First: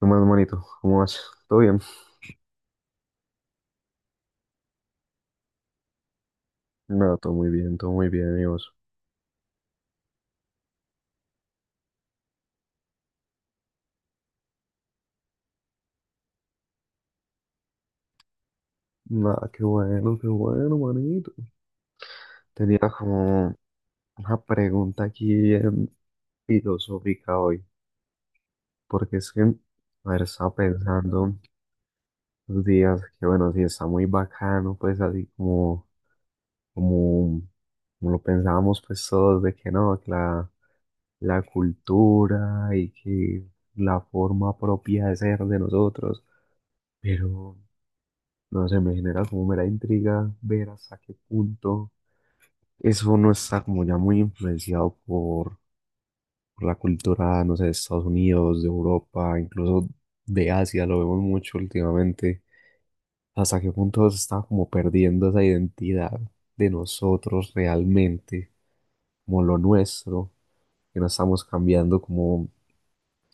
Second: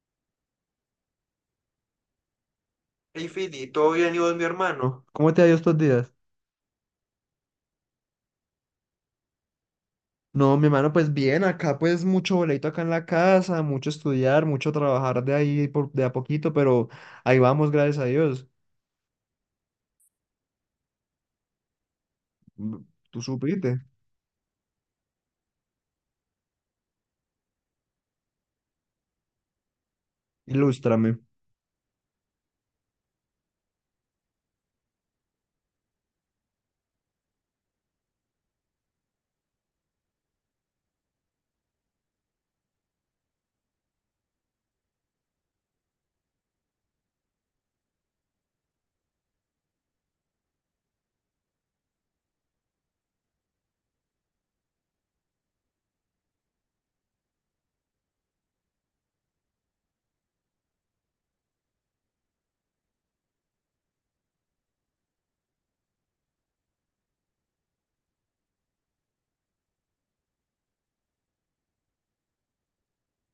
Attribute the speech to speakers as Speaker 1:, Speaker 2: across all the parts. Speaker 1: ¿Qué más, manito? ¿Cómo vas? ¿Todo bien?
Speaker 2: Hey, Fili, ¿todo bien y vos, mi hermano? ¿Cómo te ha ido estos días?
Speaker 1: Nada, todo muy bien, amigos.
Speaker 2: No, mi hermano, pues bien, acá pues mucho boleto acá en la casa, mucho estudiar, mucho trabajar de ahí por, de a poquito, pero ahí vamos, gracias a Dios.
Speaker 1: Nada, qué bueno, manito. Tenía
Speaker 2: Mm, tú
Speaker 1: como
Speaker 2: supiste,
Speaker 1: una pregunta aquí bien filosófica hoy, porque es que, a ver, estaba
Speaker 2: ilústrame.
Speaker 1: pensando los días que, bueno, sí está muy bacano, pues así como, como lo pensábamos, pues todos, de que no, que la cultura y que la forma propia de ser de nosotros. Pero no sé, me genera como mera intriga ver hasta qué punto eso no está como ya muy influenciado por la cultura, no sé, de Estados Unidos, de Europa, incluso de Asia, lo vemos mucho últimamente. Hasta qué punto se está como perdiendo esa identidad de nosotros realmente, como lo nuestro, que no estamos cambiando como,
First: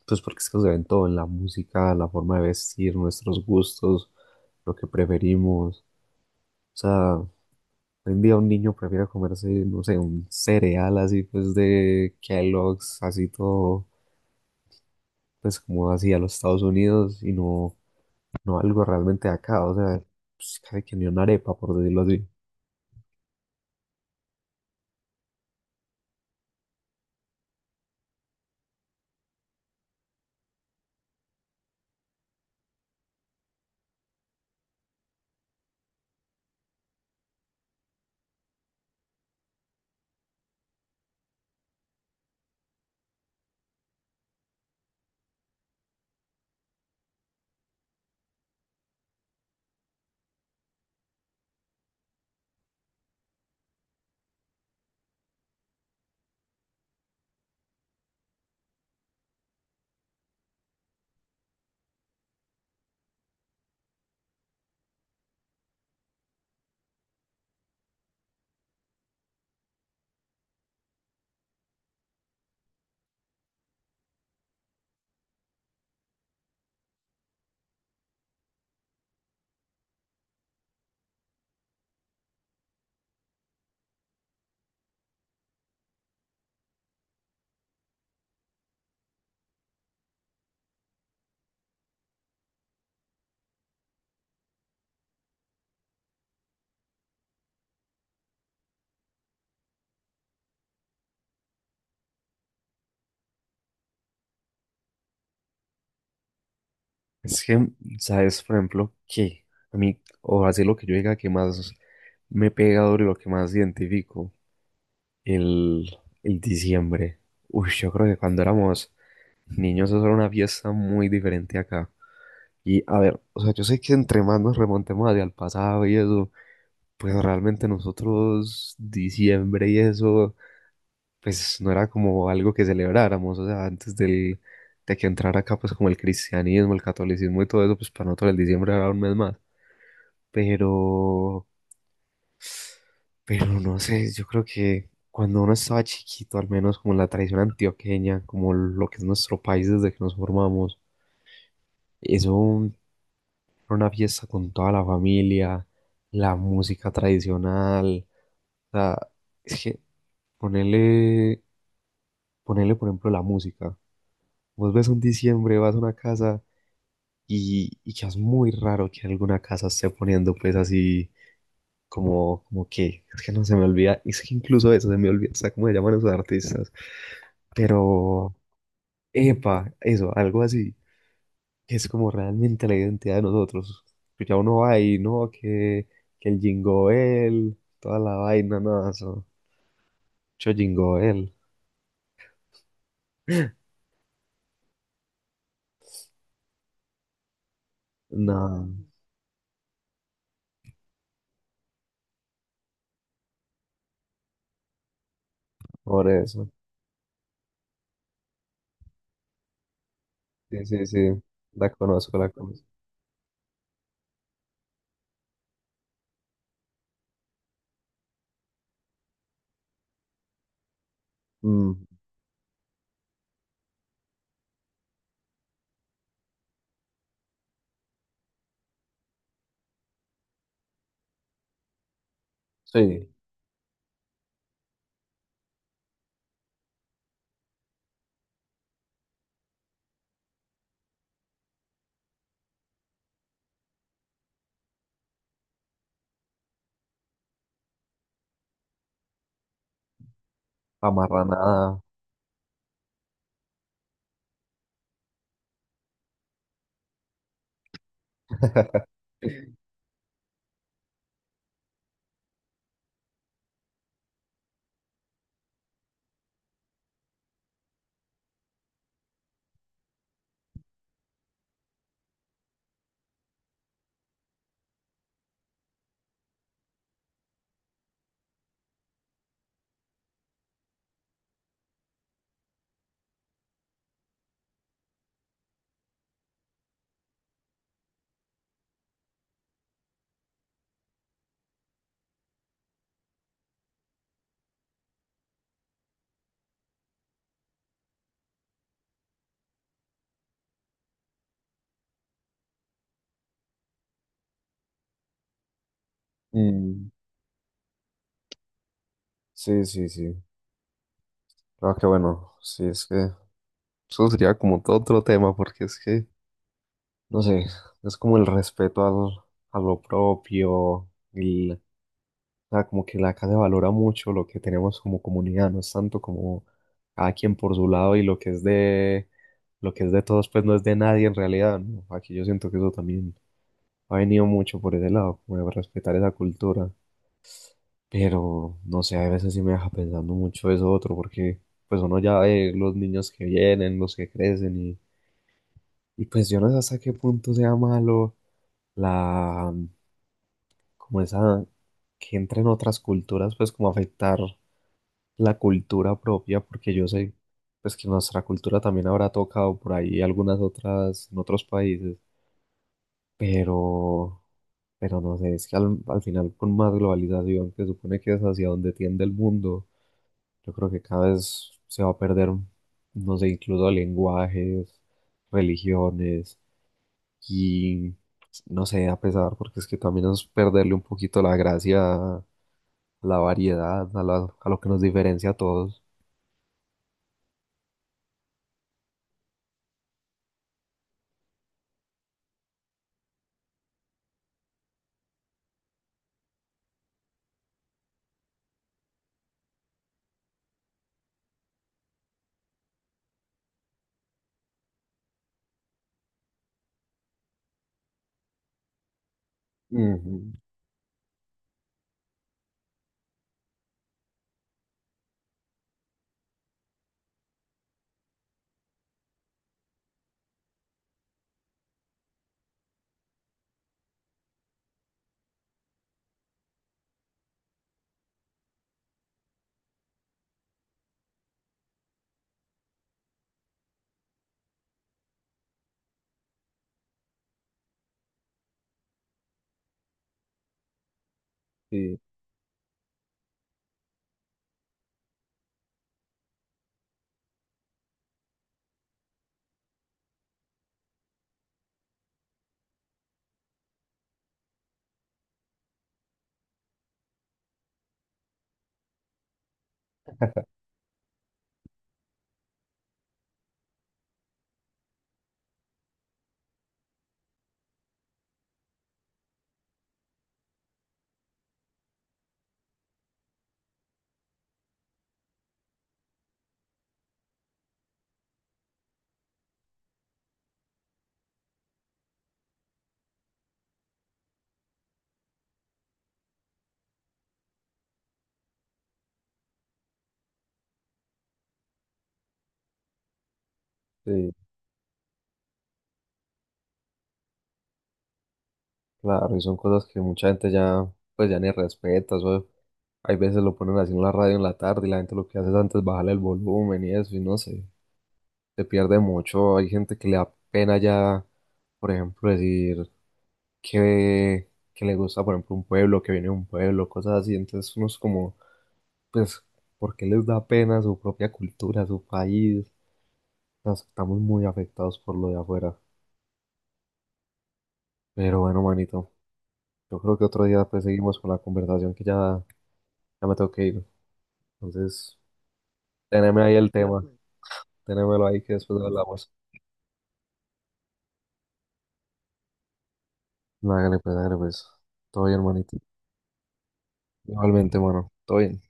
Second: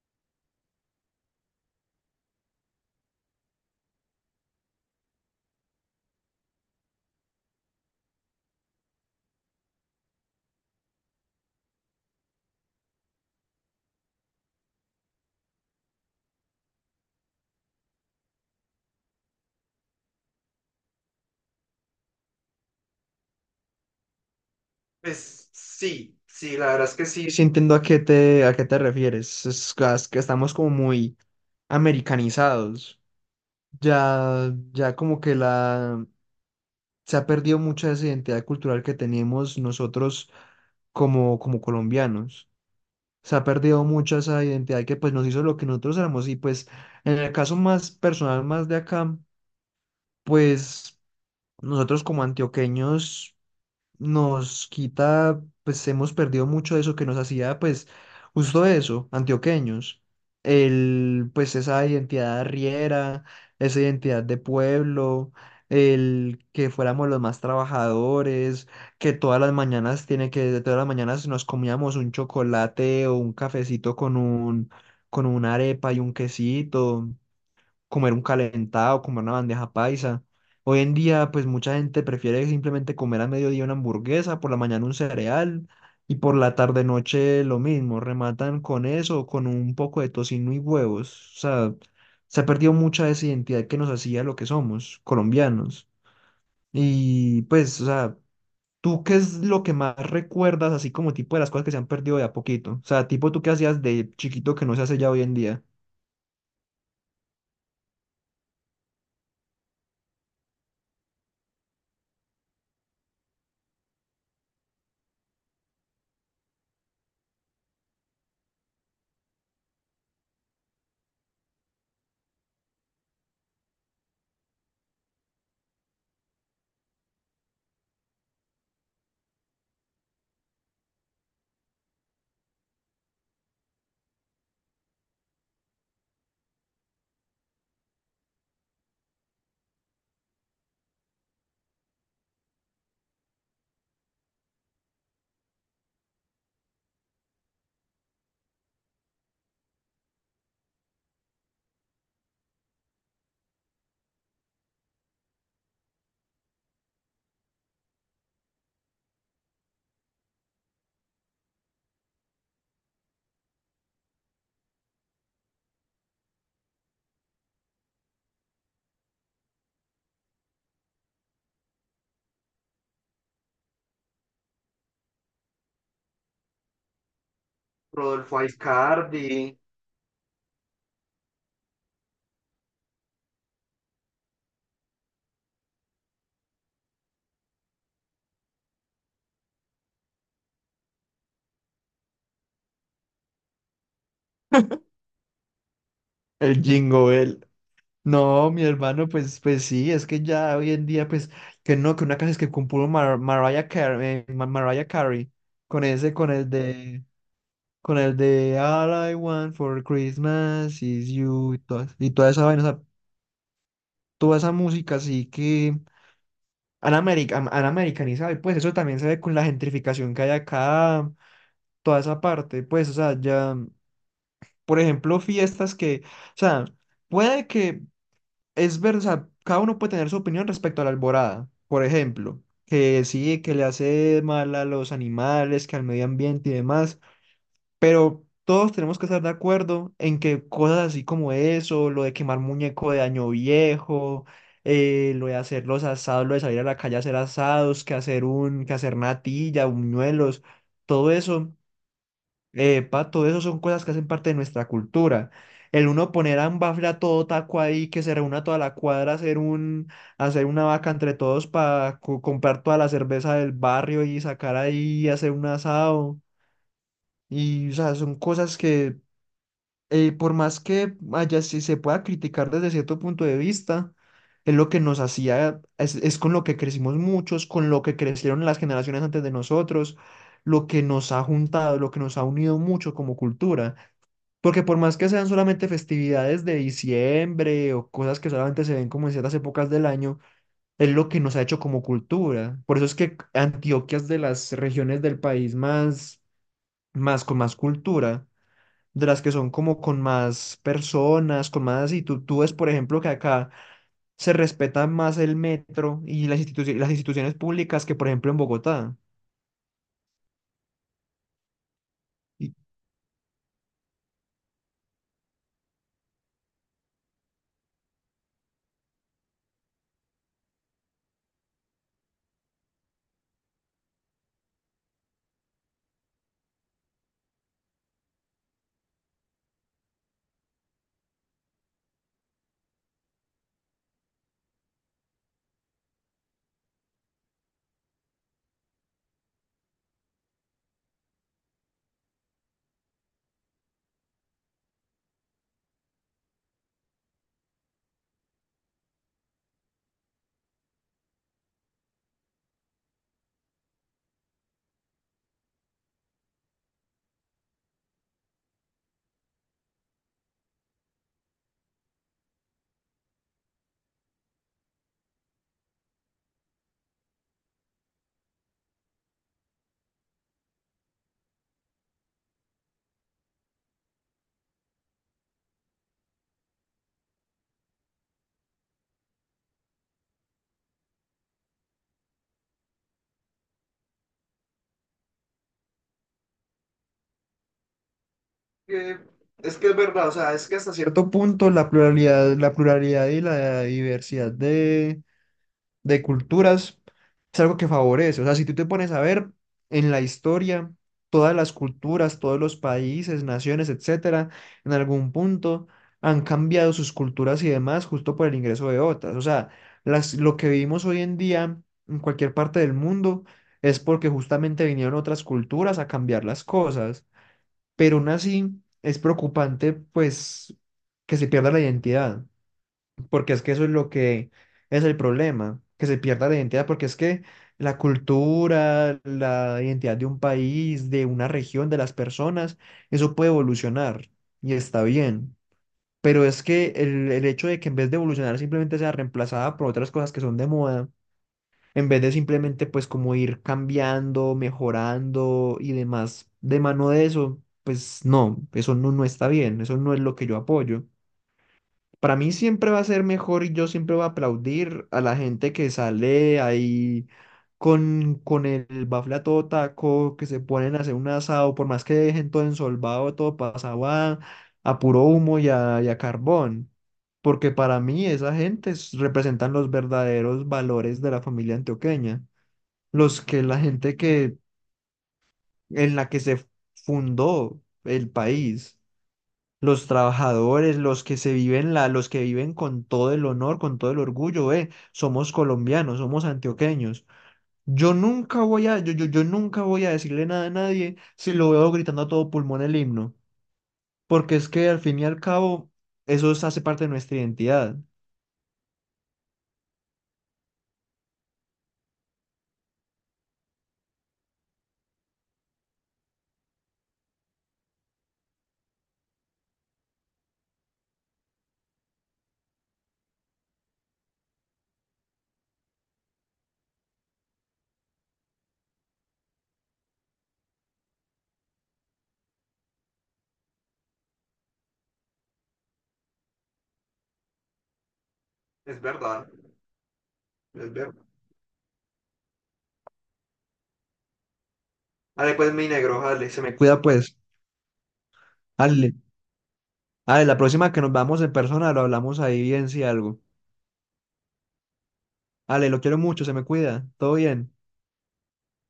Speaker 1: pues porque es que se ve todo, en la música, la forma de vestir, nuestros gustos, lo que preferimos. O sea, hoy en día un niño prefiere comerse, no sé, un cereal así pues de Kellogg's, así todo, pues como así a los Estados Unidos y no, no algo realmente de acá, o sea, pues casi que ni una arepa, por decirlo así.
Speaker 2: Pues sí, sí, la verdad es que sí, sí. Sí, entiendo a qué te refieres, es que estamos como muy americanizados, ya, ya como que la, se ha perdido mucha de esa identidad cultural que teníamos nosotros como, como colombianos. Se ha perdido mucha esa identidad que pues nos hizo lo que nosotros éramos y pues en el caso más personal, más de acá, pues nosotros como antioqueños nos quita, pues hemos perdido mucho de eso que nos hacía, pues, justo eso, antioqueños. El, pues esa identidad riera esa identidad de pueblo, el que fuéramos los más trabajadores, que todas las mañanas tiene que, todas las mañanas nos comíamos un chocolate o un cafecito con un, con una arepa y un quesito, comer un calentado, comer una bandeja paisa. Hoy en día, pues mucha gente prefiere simplemente comer a mediodía una hamburguesa, por la mañana un cereal y por la tarde noche lo mismo. Rematan con eso, con un poco de tocino y huevos. O sea, se ha perdido mucha de esa identidad que nos hacía lo que somos, colombianos. Y pues, o sea, ¿tú qué es lo que más recuerdas, así como tipo de las cosas que se han perdido de a poquito? O sea, tipo tú qué hacías de chiquito que no se hace ya hoy en día.
Speaker 1: Es que, ¿sabes? Por ejemplo, que a mí, o así lo que yo diga que más me pega duro y lo que más identifico, el, el diciembre. Uy, yo creo que cuando éramos niños eso era una fiesta muy diferente acá. Y a ver, o sea, yo sé que entre más nos remontemos hacia el pasado y eso, pues realmente nosotros, diciembre y eso, pues no era como algo que celebráramos, o sea, antes de que entrara acá, pues como el cristianismo, el catolicismo y todo eso, pues para nosotros el diciembre era un mes más. Pero, pero no sé, yo creo que cuando uno estaba chiquito, al menos como la tradición antioqueña, como lo que es nuestro país desde que nos formamos, eso era una fiesta con toda la familia, la música tradicional. O sea, es que ponerle, ponerle, por ejemplo, la música. Vos ves un diciembre, vas a una casa y ya es muy raro que alguna casa esté poniendo pues así como, que, es que no se me olvida, es que incluso eso se me olvida, o sea, cómo se llaman esos artistas. Pero,
Speaker 2: Rodolfo Aizcardi,
Speaker 1: epa, eso, algo así, es como realmente la identidad de nosotros. Que ya uno va ahí, ¿no? Que el Jingoel, toda la vaina, nada, eso. Yo Jingoel,
Speaker 2: el Jingo Bell. No, mi
Speaker 1: nada,
Speaker 2: hermano, pues, pues sí, es que ya hoy en día, pues, que no, que una canción es que compuso Mariah Carey, Mariah Carey, con
Speaker 1: por
Speaker 2: ese,
Speaker 1: eso.
Speaker 2: con el de All I Want for
Speaker 1: Sí,
Speaker 2: Christmas
Speaker 1: sí, sí,
Speaker 2: is You,
Speaker 1: la
Speaker 2: y
Speaker 1: conozco, la
Speaker 2: toda esa vaina,
Speaker 1: conozco.
Speaker 2: o sea, toda esa música, así que han, han americanizado, y pues eso también se ve con la gentrificación que hay acá,
Speaker 1: Mm,
Speaker 2: toda esa parte, pues, o sea, ya, por ejemplo, fiestas que, o sea, puede que. Es ver, o sea, cada uno puede tener su opinión respecto a la alborada. Por ejemplo, que
Speaker 1: sí,
Speaker 2: sí, que le hace mal a los animales, que al medio ambiente y demás, pero todos tenemos que estar de acuerdo en que cosas así como eso, lo de quemar muñeco de año viejo, lo de hacer los asados, lo de salir a la calle a hacer asados, que hacer un, que hacer natilla, buñuelos, todo eso,
Speaker 1: amarranada.
Speaker 2: pato, eso son cosas que hacen parte de nuestra cultura. El uno poner a un bafle a todo taco ahí, que se reúna toda la cuadra a hacer un, a hacer una vaca entre todos para comprar toda la cerveza del barrio y sacar ahí, y hacer un asado. Y, o sea, son cosas que, por más que haya, si se pueda criticar desde cierto punto de vista, es lo que nos hacía, es con lo que crecimos muchos, con lo que crecieron las generaciones antes de nosotros, lo que nos ha juntado, lo que nos ha unido mucho como cultura. Porque por más que sean solamente festividades de diciembre o cosas que solamente se ven como en ciertas épocas del año, es lo que nos ha hecho como cultura. Por eso es que Antioquia es de las regiones del país más, más con más cultura, de las que son como con más personas, con más... Y tú ves, por ejemplo, que acá se respeta más el metro y las
Speaker 1: Mm,
Speaker 2: las instituciones públicas que, por ejemplo, en Bogotá.
Speaker 1: sí, sí, sí. Claro que bueno, sí, es que eso sería como todo otro tema, porque es que, no sé, es como el respeto a lo propio, o sea, como que la casa valora mucho lo que tenemos como comunidad, no es tanto como cada quien por su lado y lo que es de todos, pues no es de nadie en realidad, ¿no? Aquí yo siento que eso también ha venido mucho por ese lado, como de respetar esa cultura. Pero no sé, a veces sí me deja pensando mucho eso otro, porque pues uno ya ve los niños que vienen, los que crecen, y pues yo no sé hasta qué punto sea malo la, como esa, que entre en otras culturas, pues como afectar la cultura propia, porque yo sé pues que nuestra cultura también habrá tocado por ahí algunas otras en otros países, pero pero no sé, es que al final con más globalización, que supone que es hacia donde tiende el mundo, yo creo que cada vez se va a perder, no sé, incluso lenguajes, religiones y no sé, a pesar, porque es que también es perderle un poquito la gracia a la variedad, a lo que nos diferencia a todos.
Speaker 2: Que, es que es verdad, o sea, es que hasta cierto punto la pluralidad y la diversidad de culturas es algo que favorece. O sea, si tú te pones a ver en la historia, todas las culturas, todos los países, naciones, etcétera, en algún punto han cambiado sus culturas y demás justo por el ingreso de otras. O sea, las,
Speaker 1: Ujú,
Speaker 2: lo que vivimos hoy en día en cualquier parte del mundo es porque justamente vinieron otras culturas a cambiar las cosas, pero aún así es preocupante, pues, que se pierda la identidad, porque es que eso es lo que es el problema, que se pierda la identidad, porque es que la cultura, la identidad de un país, de una región, de las personas, eso puede evolucionar y está bien. Pero es que el hecho de que en vez de evolucionar simplemente sea reemplazada por otras cosas que son de moda, en
Speaker 1: sí.
Speaker 2: vez de simplemente pues como ir cambiando, mejorando y demás de mano de eso, pues no, eso no, no está bien, eso no es lo que yo apoyo. Para mí siempre va a ser mejor y yo siempre voy a aplaudir a la gente que sale ahí con el bafle a todo taco, que se ponen a hacer un asado, por más que dejen todo ensolvado, todo pasado a puro humo y a carbón. Porque para mí esa gente es, representan los verdaderos valores de la familia antioqueña, los que la gente que en la que se fundó el país, los trabajadores, los que se viven la, los que viven con todo el honor, con todo el orgullo, somos colombianos, somos antioqueños. Yo nunca voy a, yo nunca voy a decirle nada a nadie si lo veo gritando a todo pulmón el himno,
Speaker 1: Sí,
Speaker 2: porque es que al fin y al cabo eso es, hace parte de nuestra identidad.
Speaker 1: claro, y son cosas que mucha gente ya, pues ya ni respeta, eso, hay veces lo ponen así en la radio en la tarde y la gente lo que hace es antes bajarle el volumen y eso, y no sé, se pierde mucho, hay gente que le da pena ya, por ejemplo, decir que le gusta, por ejemplo, un pueblo, que viene de un pueblo, cosas así, entonces uno es como, pues, ¿por qué les da pena su propia cultura, su país? Nos estamos muy afectados por lo de afuera, pero bueno,
Speaker 2: Es
Speaker 1: manito,
Speaker 2: verdad,
Speaker 1: yo creo que otro día
Speaker 2: es
Speaker 1: pues
Speaker 2: verdad.
Speaker 1: seguimos con la conversación que ya. Me tengo que ir. Entonces,
Speaker 2: Dale, pues, mi negro, dale,
Speaker 1: teneme
Speaker 2: se
Speaker 1: ahí
Speaker 2: me
Speaker 1: el
Speaker 2: cuida
Speaker 1: tema, pues.
Speaker 2: pues,
Speaker 1: Tenémelo ahí que después lo,
Speaker 2: dale.
Speaker 1: listo, hablamos.
Speaker 2: Ale, la próxima que nos vamos en persona lo hablamos ahí bien si algo.
Speaker 1: Hágale pues, hágale pues. Todo bien,
Speaker 2: Ale,
Speaker 1: hermanito.
Speaker 2: lo quiero mucho, se me cuida. Todo bien.
Speaker 1: Igualmente, mano. Todo bien.